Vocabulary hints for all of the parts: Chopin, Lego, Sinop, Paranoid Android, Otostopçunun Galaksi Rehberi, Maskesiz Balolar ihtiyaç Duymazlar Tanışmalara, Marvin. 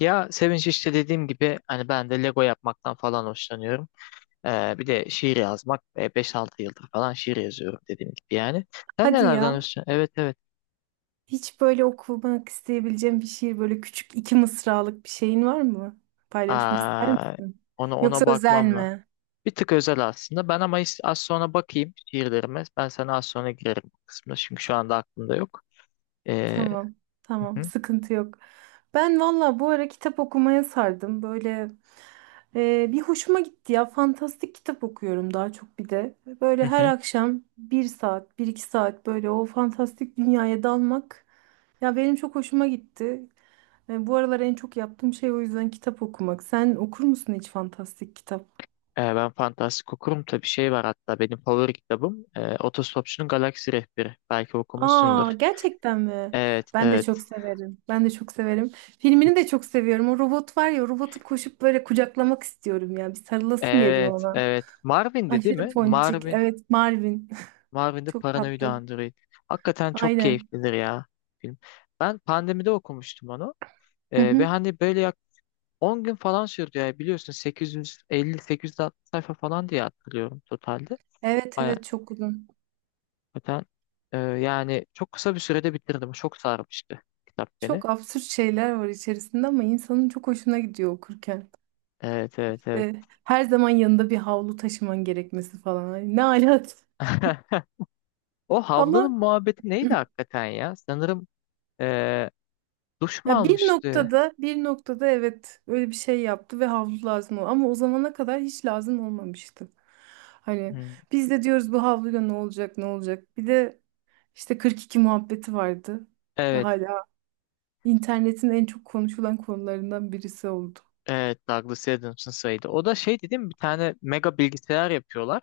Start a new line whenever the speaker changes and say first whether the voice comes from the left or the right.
left: Ya Sevinç işte dediğim gibi hani ben de Lego yapmaktan falan hoşlanıyorum. Bir de şiir yazmak. 5-6 yıldır falan şiir yazıyorum dediğim gibi yani. Sen
right: Hadi
left: nelerden
right: ya.
left: hoşlanıyorsun? Evet, evet.
right: Hiç böyle okumak isteyebileceğim bir şiir, böyle küçük iki mısralık bir şeyin var mı? Paylaşmak ister
left: Aa,
right: misin?
left: ona
right: Yoksa özel
left: bakmamla.
right: mi?
left: Bir tık özel aslında. Ben ama az sonra bakayım şiirlerime. Ben sana az sonra girerim bu kısmına. Çünkü şu anda aklımda yok. Ee,
right: Tamam,
left: hı
right: tamam,
left: hı,
right: sıkıntı yok. Ben valla bu ara kitap okumaya sardım. Böyle bir hoşuma gitti ya. Fantastik kitap okuyorum daha çok bir de.
left: hı
right: Böyle her
left: hı.
right: akşam bir saat, bir iki saat böyle o fantastik dünyaya dalmak. Ya benim çok hoşuma gitti. Bu aralar en çok yaptığım şey o yüzden kitap okumak. Sen okur musun hiç fantastik kitap?
left: Ben fantastik okurum. Tabii şey var hatta benim favori kitabım. Otostopçunun Galaksi Rehberi. Belki okumuşsundur.
right: Aa, gerçekten mi?
left: Evet,
right: Ben de
left: evet.
right: çok severim. Ben de çok severim. Filmini de çok seviyorum. O robot var ya, o robotu koşup böyle kucaklamak istiyorum ya. Bir sarılasım geliyor
left: Evet,
right: ona.
left: evet. Marvin'di değil
right: Aşırı
left: mi?
right: ponçik. Evet, Marvin.
left: Marvin'de
right: Çok
left: Paranoid
right: tatlı.
left: Android. Hakikaten çok
right: Aynen.
left: keyiflidir ya film. Ben pandemide okumuştum onu.
right: Hı
left: Ve
right: hı.
left: hani böyle 10 gün falan sürdü ya biliyorsun 850-860 sayfa falan diye hatırlıyorum totalde.
right: Evet,
left: Baya
right: evet, çok uzun.
left: hakikaten yani çok kısa bir sürede bitirdim. Çok sarmıştı kitap beni.
right: Çok absürt şeyler var içerisinde ama insanın çok hoşuna gidiyor okurken.
left: Evet, evet, evet.
right: İşte her zaman yanında bir havlu taşıman gerekmesi falan. Ay, ne alat.
left: O
right: Ama
left: havlanın muhabbeti neydi hakikaten ya? Sanırım e, duş mu
right: ya bir
left: almıştı?
right: noktada, bir noktada evet öyle bir şey yaptı ve havlu lazım oldu. Ama o zamana kadar hiç lazım olmamıştı. Hani
left: Hı.
right: biz de diyoruz bu havluyla ne olacak, ne olacak. Bir de işte 42 muhabbeti vardı. Ve
left: Evet,
right: hala internetin en çok konuşulan konularından birisi oldu.
left: Evet, Douglas Adams'ın sayıydı. O da şey dedim bir tane mega bilgisayar yapıyorlar.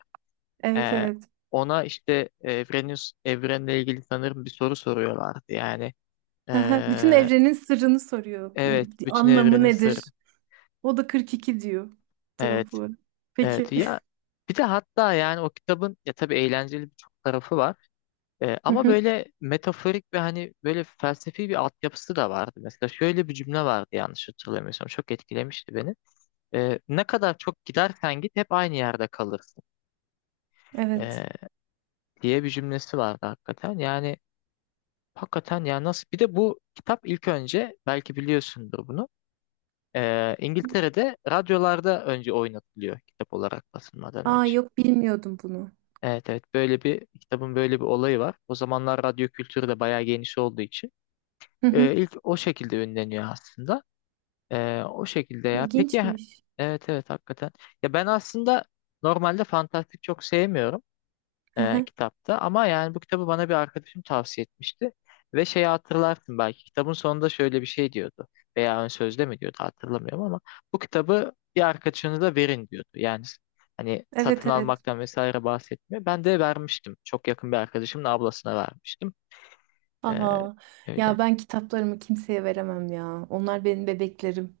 right: Evet,
left: Ee,
right: evet.
left: ona işte evrenle ilgili sanırım bir soru soruyorlardı. Yani
right: Bütün
left: ee,
right: evrenin sırrını soruyor.
left: evet, bütün
right: Anlamı
left: evrenin sırrı.
right: nedir? O da 42 diyor
left: Evet,
right: cevapları.
left: evet,
right: Peki.
left: ya bir de hatta yani o kitabın ya tabii eğlenceli birçok tarafı var.
right: Hı
left: Ama
right: hı,
left: böyle metaforik ve hani böyle felsefi bir altyapısı da vardı. Mesela şöyle bir cümle vardı yanlış hatırlamıyorsam çok etkilemişti beni. Ne kadar çok gidersen git hep aynı yerde kalırsın,
right: evet.
left: diye bir cümlesi vardı hakikaten. Yani hakikaten yani nasıl bir de bu kitap ilk önce belki biliyorsundur bunu. İngiltere'de radyolarda önce oynatılıyor kitap olarak basılmadan
right: Aa,
left: önce.
right: yok, bilmiyordum bunu.
left: Evet, evet, böyle bir kitabın böyle bir olayı var. O zamanlar radyo kültürü de bayağı geniş olduğu için
right: Hı hı.
left: ilk o şekilde ünleniyor aslında. O şekilde ya. Peki
right: İlginçmiş.
left: evet, evet, hakikaten. Ya ben aslında normalde fantastik çok sevmiyorum
right: Hı hı.
left: kitapta. Ama yani bu kitabı bana bir arkadaşım tavsiye etmişti. Ve şeyi hatırlarsın belki kitabın sonunda şöyle bir şey diyordu. Veya ön sözde mi diyordu hatırlamıyorum ama bu kitabı bir arkadaşınıza verin diyordu. Yani hani
right: Evet,
left: satın
right: evet.
left: almaktan vesaire bahsetmiyor. Ben de vermiştim. Çok yakın bir arkadaşımın ablasına vermiştim. E,
right: Aa,
left: öyle.
right: ya ben kitaplarımı kimseye veremem ya. Onlar benim bebeklerim.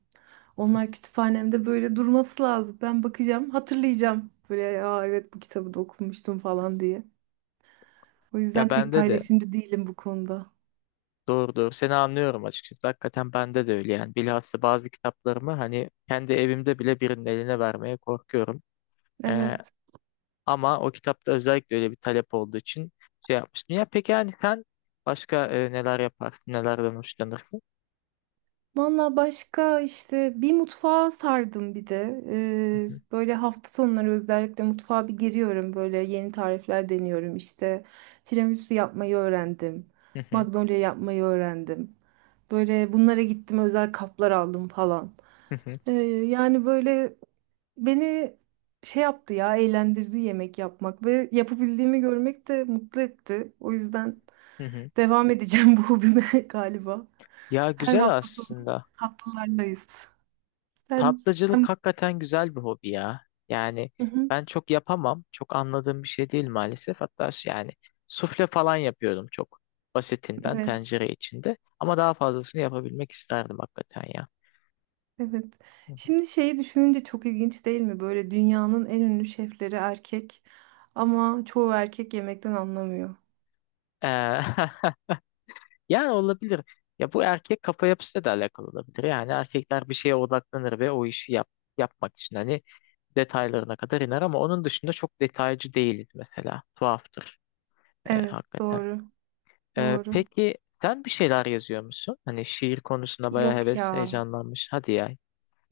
right: Onlar kütüphanemde böyle durması lazım. Ben bakacağım, hatırlayacağım. Böyle, aa evet, bu kitabı da okumuştum falan diye. O
left: Ya
right: yüzden pek
left: bende de
right: paylaşımcı değilim bu konuda.
left: doğru doğru seni anlıyorum açıkçası. Hakikaten bende de öyle yani. Bilhassa bazı kitaplarımı hani kendi evimde bile birinin eline vermeye korkuyorum. Ee,
right: Evet.
left: Ama o kitapta özellikle öyle bir talep olduğu için şey yapmıştım. Ya peki yani sen başka neler yaparsın, nelerden hoşlanırsın?
right: Valla başka işte bir mutfağa sardım bir de.
left: Hı hı,
right: Böyle hafta sonları özellikle mutfağa bir giriyorum. Böyle yeni tarifler deniyorum işte. Tiramisu yapmayı öğrendim.
left: hı hı,
right: Magnolia yapmayı öğrendim. Böyle bunlara gittim, özel kaplar aldım falan.
left: hı hı,
right: Ee, yani böyle beni şey yaptı ya, eğlendirdi yemek yapmak ve yapabildiğimi görmek de mutlu etti. O yüzden
left: hı hı.
right: devam edeceğim bu hobime galiba.
left: Ya
right: Her
left: güzel
right: hafta sonu
left: aslında.
right: tatlılardayız. Sen,
left: Tatlıcılık
right: sen.
left: hakikaten güzel bir hobi ya. Yani
right: Hı hı,
left: ben çok yapamam. Çok anladığım bir şey değil maalesef. Hatta şey yani sufle falan yapıyordum çok basitinden
right: evet,
left: tencere içinde. Ama daha fazlasını yapabilmek isterdim hakikaten ya.
right: evet. Şimdi şeyi düşününce çok ilginç değil mi? Böyle dünyanın en ünlü şefleri erkek ama çoğu erkek yemekten anlamıyor.
left: Ee, Yani olabilir. Ya bu erkek kafa yapısıyla da alakalı olabilir. Yani erkekler bir şeye odaklanır ve o işi yapmak için hani detaylarına kadar iner ama onun dışında çok detaycı değiliz mesela. Tuhaftır
right: Evet,
left: hakikaten.
right: doğru,
left: E,
right: doğru.
left: peki sen bir şeyler yazıyor musun? Hani şiir konusunda bayağı
right: Yok ya.
left: heyecanlanmış. Hadi ya.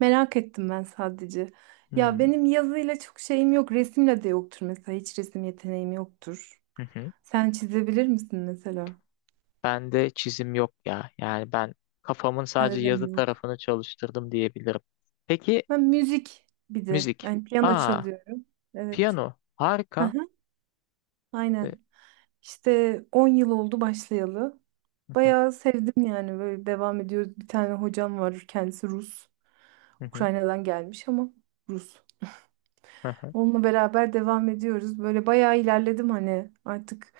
right: Merak ettim ben sadece. Ya
left: Hmm.
right: benim yazıyla çok şeyim yok, resimle de yoktur mesela. Hiç resim yeteneğim yoktur.
left: Hı hı.
right: Sen çizebilir misin mesela?
left: Ben de çizim yok ya. Yani ben kafamın
right: Sende
left: sadece
right: de
left: yazı
right: mi yok?
left: tarafını çalıştırdım diyebilirim. Peki
right: Ben müzik bir de.
left: müzik.
right: Yani piyano
left: Aa,
right: çalıyorum. Evet.
left: piyano.
right: Aha,
left: Harika. E,
right: aynen. İşte 10 yıl oldu başlayalı.
left: hı hı.
right: Bayağı sevdim, yani böyle devam ediyoruz. Bir tane hocam var, kendisi Rus.
left: Hı hı.
right: Ukrayna'dan gelmiş ama Rus.
left: Hı hı.
right: Onunla beraber devam ediyoruz. Böyle bayağı ilerledim, hani artık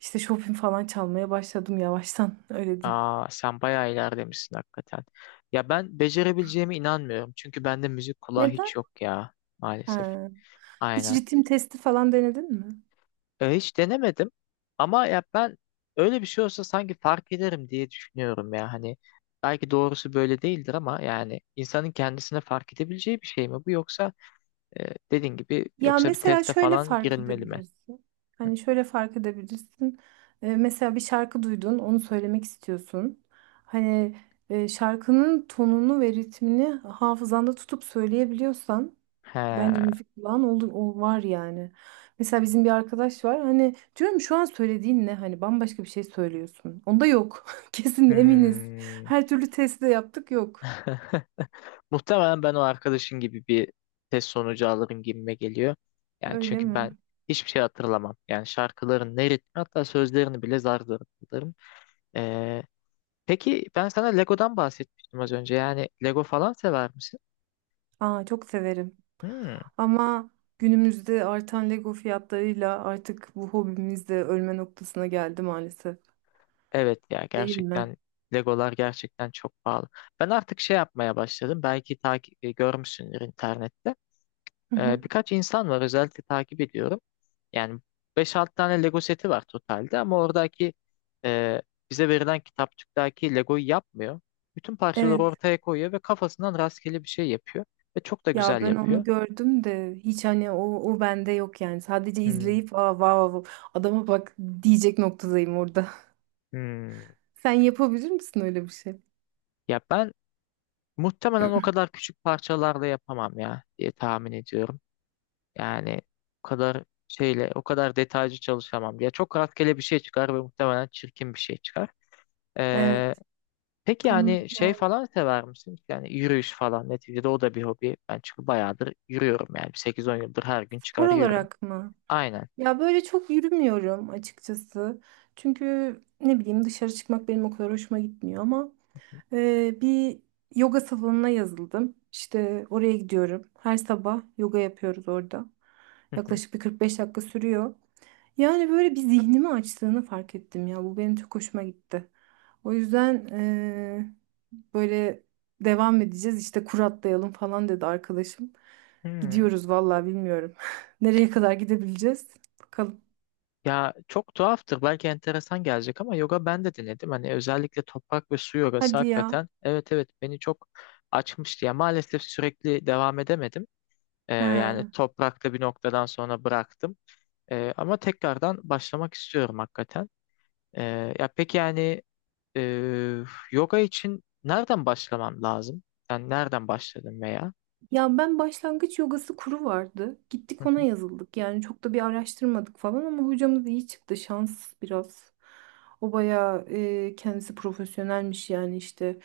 right: işte Chopin falan çalmaya başladım yavaştan, öyle diyeyim.
left: Aa, sen bayağı ilerlemişsin hakikaten. Ya ben becerebileceğime inanmıyorum. Çünkü bende müzik kulağı
right: Neden?
left: hiç yok ya maalesef.
right: Ha. Hiç
left: Aynen.
right: ritim testi falan denedin mi?
left: Hiç denemedim. Ama ya ben öyle bir şey olsa sanki fark ederim diye düşünüyorum ya. Hani belki doğrusu böyle değildir ama yani insanın kendisine fark edebileceği bir şey mi bu yoksa dediğin gibi
right: Ya
left: yoksa bir
right: mesela
left: teste
right: şöyle
left: falan
right: fark
left: girilmeli mi?
right: edebilirsin. Hani şöyle fark edebilirsin. Mesela bir şarkı duydun, onu söylemek istiyorsun. Hani şarkının tonunu ve ritmini hafızanda tutup söyleyebiliyorsan bence
left: He.
right: müzik kulağın oldu, o var yani. Mesela bizim bir arkadaş var. Hani diyorum, şu an söylediğin ne? Hani bambaşka bir şey söylüyorsun. Onda yok. Kesin eminiz.
left: Hmm.
right: Her türlü testi de yaptık, yok.
left: Muhtemelen ben o arkadaşın gibi bir test sonucu alırım gibime geliyor. Yani
right: Öyle
left: çünkü
right: mi?
left: ben hiçbir şey hatırlamam. Yani şarkıların ne ritmi hatta sözlerini bile zar zor hatırlarım. Ee, peki ben sana Lego'dan bahsetmiştim az önce. Yani Lego falan sever misin?
right: Aa, çok severim.
left: Hmm,
right: Ama günümüzde artan Lego fiyatlarıyla artık bu hobimiz de ölme noktasına geldi maalesef.
left: evet ya,
right: Değil mi?
left: gerçekten Legolar gerçekten çok pahalı. Ben artık şey yapmaya başladım. Belki görmüşsündür internette.
right: Hı hı.
left: Birkaç insan var özellikle takip ediyorum. Yani beş 6 tane Lego seti var totalde ama oradaki e, bize verilen kitapçıktaki Lego'yu yapmıyor. Bütün parçaları
right: Evet.
left: ortaya koyuyor ve kafasından rastgele bir şey yapıyor. Ve çok da
right: Ya
left: güzel
right: ben onu
left: yapıyor.
right: gördüm de hiç hani o bende yok yani. Sadece
left: Hmm,
right: izleyip, aa vav vav adama bak diyecek noktadayım orada.
left: hmm.
right: Sen yapabilir misin öyle bir şey?
left: Ya ben muhtemelen o kadar küçük parçalarla yapamam ya diye tahmin ediyorum. Yani o kadar şeyle, o kadar detaycı çalışamam. Ya çok rastgele bir şey çıkar ve muhtemelen çirkin bir şey çıkar.
right: Evet.
left: Peki
right: Anladım
left: yani şey
right: yani.
left: falan sever misin? Yani yürüyüş falan neticede o da bir hobi. Ben çünkü bayağıdır yürüyorum yani 8-10 yıldır her gün
right: Spor
left: çıkar yürüyorum.
right: olarak mı?
left: Aynen.
right: Ya böyle çok yürümüyorum açıkçası. Çünkü ne bileyim, dışarı çıkmak benim o kadar hoşuma gitmiyor ama bir yoga salonuna yazıldım. İşte oraya gidiyorum. Her sabah yoga yapıyoruz orada.
left: Hı hı.
right: Yaklaşık bir 45 dakika sürüyor. Yani böyle bir zihnimi açtığını fark ettim ya. Bu benim çok hoşuma gitti. O yüzden böyle devam edeceğiz. İşte kur atlayalım falan dedi arkadaşım.
left: Hmm.
right: Gidiyoruz vallahi, bilmiyorum. Nereye kadar gidebileceğiz? Bakalım.
left: Ya çok tuhaftır belki enteresan gelecek ama yoga ben de denedim. Hani özellikle toprak ve su yogası
right: Hadi ya.
left: hakikaten evet, evet, beni çok açmıştı. Ya maalesef sürekli devam edemedim. Yani
right: He.
left: toprakta bir noktadan sonra bıraktım. Ama tekrardan başlamak istiyorum hakikaten. Ya peki yani Ee, yoga için nereden başlamam lazım? Sen nereden başladın veya?
right: Ya ben, başlangıç yogası kuru vardı.
left: Hı
right: Gittik, ona
left: hı.
right: yazıldık. Yani çok da bir araştırmadık falan ama hocamız iyi çıktı. Şans biraz. O bayağı kendisi profesyonelmiş yani işte.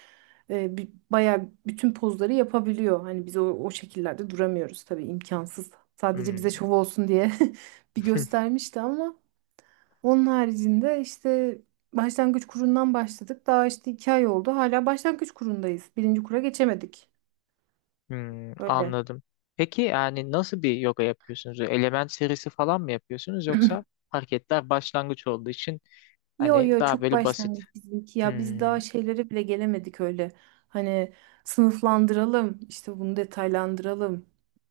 right: Bayağı bütün pozları yapabiliyor. Hani biz o şekillerde duramıyoruz tabii, imkansız. Sadece bize
left: Hmm.
right: şov olsun diye bir göstermişti ama onun haricinde işte başlangıç kurundan başladık. Daha işte 2 ay oldu. Hala başlangıç kurundayız. Birinci kura geçemedik. Öyle.
left: Anladım. Peki yani nasıl bir yoga yapıyorsunuz? Element serisi falan mı yapıyorsunuz yoksa hareketler başlangıç olduğu için
right: Yo
left: hani
right: yo,
left: daha
right: çok
left: böyle basit.
right: başlangıç bizimki ya, biz
left: Hmm,
right: daha şeylere bile gelemedik öyle. Hani sınıflandıralım işte, bunu detaylandıralım.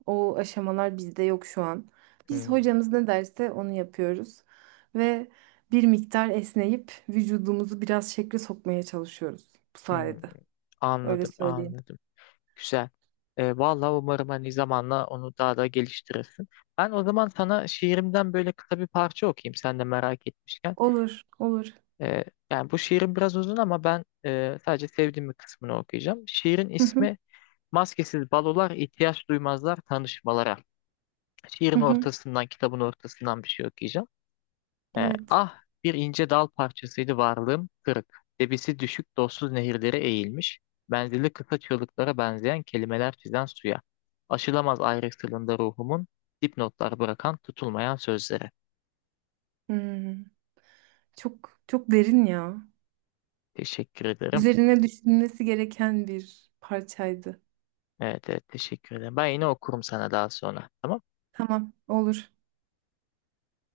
right: O aşamalar bizde yok şu an. Biz
left: hmm,
right: hocamız ne derse onu yapıyoruz ve bir miktar esneyip vücudumuzu biraz şekle sokmaya çalışıyoruz bu
left: hmm.
right: sayede. Öyle
left: Anladım,
right: söyleyeyim.
left: anladım. Güzel. Vallahi umarım hani zamanla onu daha da geliştirirsin. Ben o zaman sana şiirimden böyle kısa bir parça okuyayım sen de merak etmişken.
right: Olur, olur.
left: Ee, Yani bu şiirin biraz uzun ama ben sadece sevdiğim bir kısmını okuyacağım. Şiirin
right: Hı hı,
left: ismi Maskesiz Balolar ihtiyaç Duymazlar Tanışmalara.
right: hı
left: Şiirin
right: hı.
left: ortasından, kitabın ortasından bir şey okuyacağım. Ee,
right: Evet.
left: ah bir ince dal parçasıydı varlığım kırık. Debisi düşük dostsuz nehirlere eğilmiş. Menzili kısa çığlıklara benzeyen kelimeler çizen suya. Aşılamaz ayrıntılığında ruhumun dipnotlar bırakan tutulmayan sözlere.
right: Hmm. Çok çok derin ya.
left: Teşekkür ederim.
right: Üzerine düşünülmesi gereken bir parçaydı.
left: Evet, evet teşekkür ederim. Ben yine okurum sana daha sonra. Tamam
right: Tamam, olur.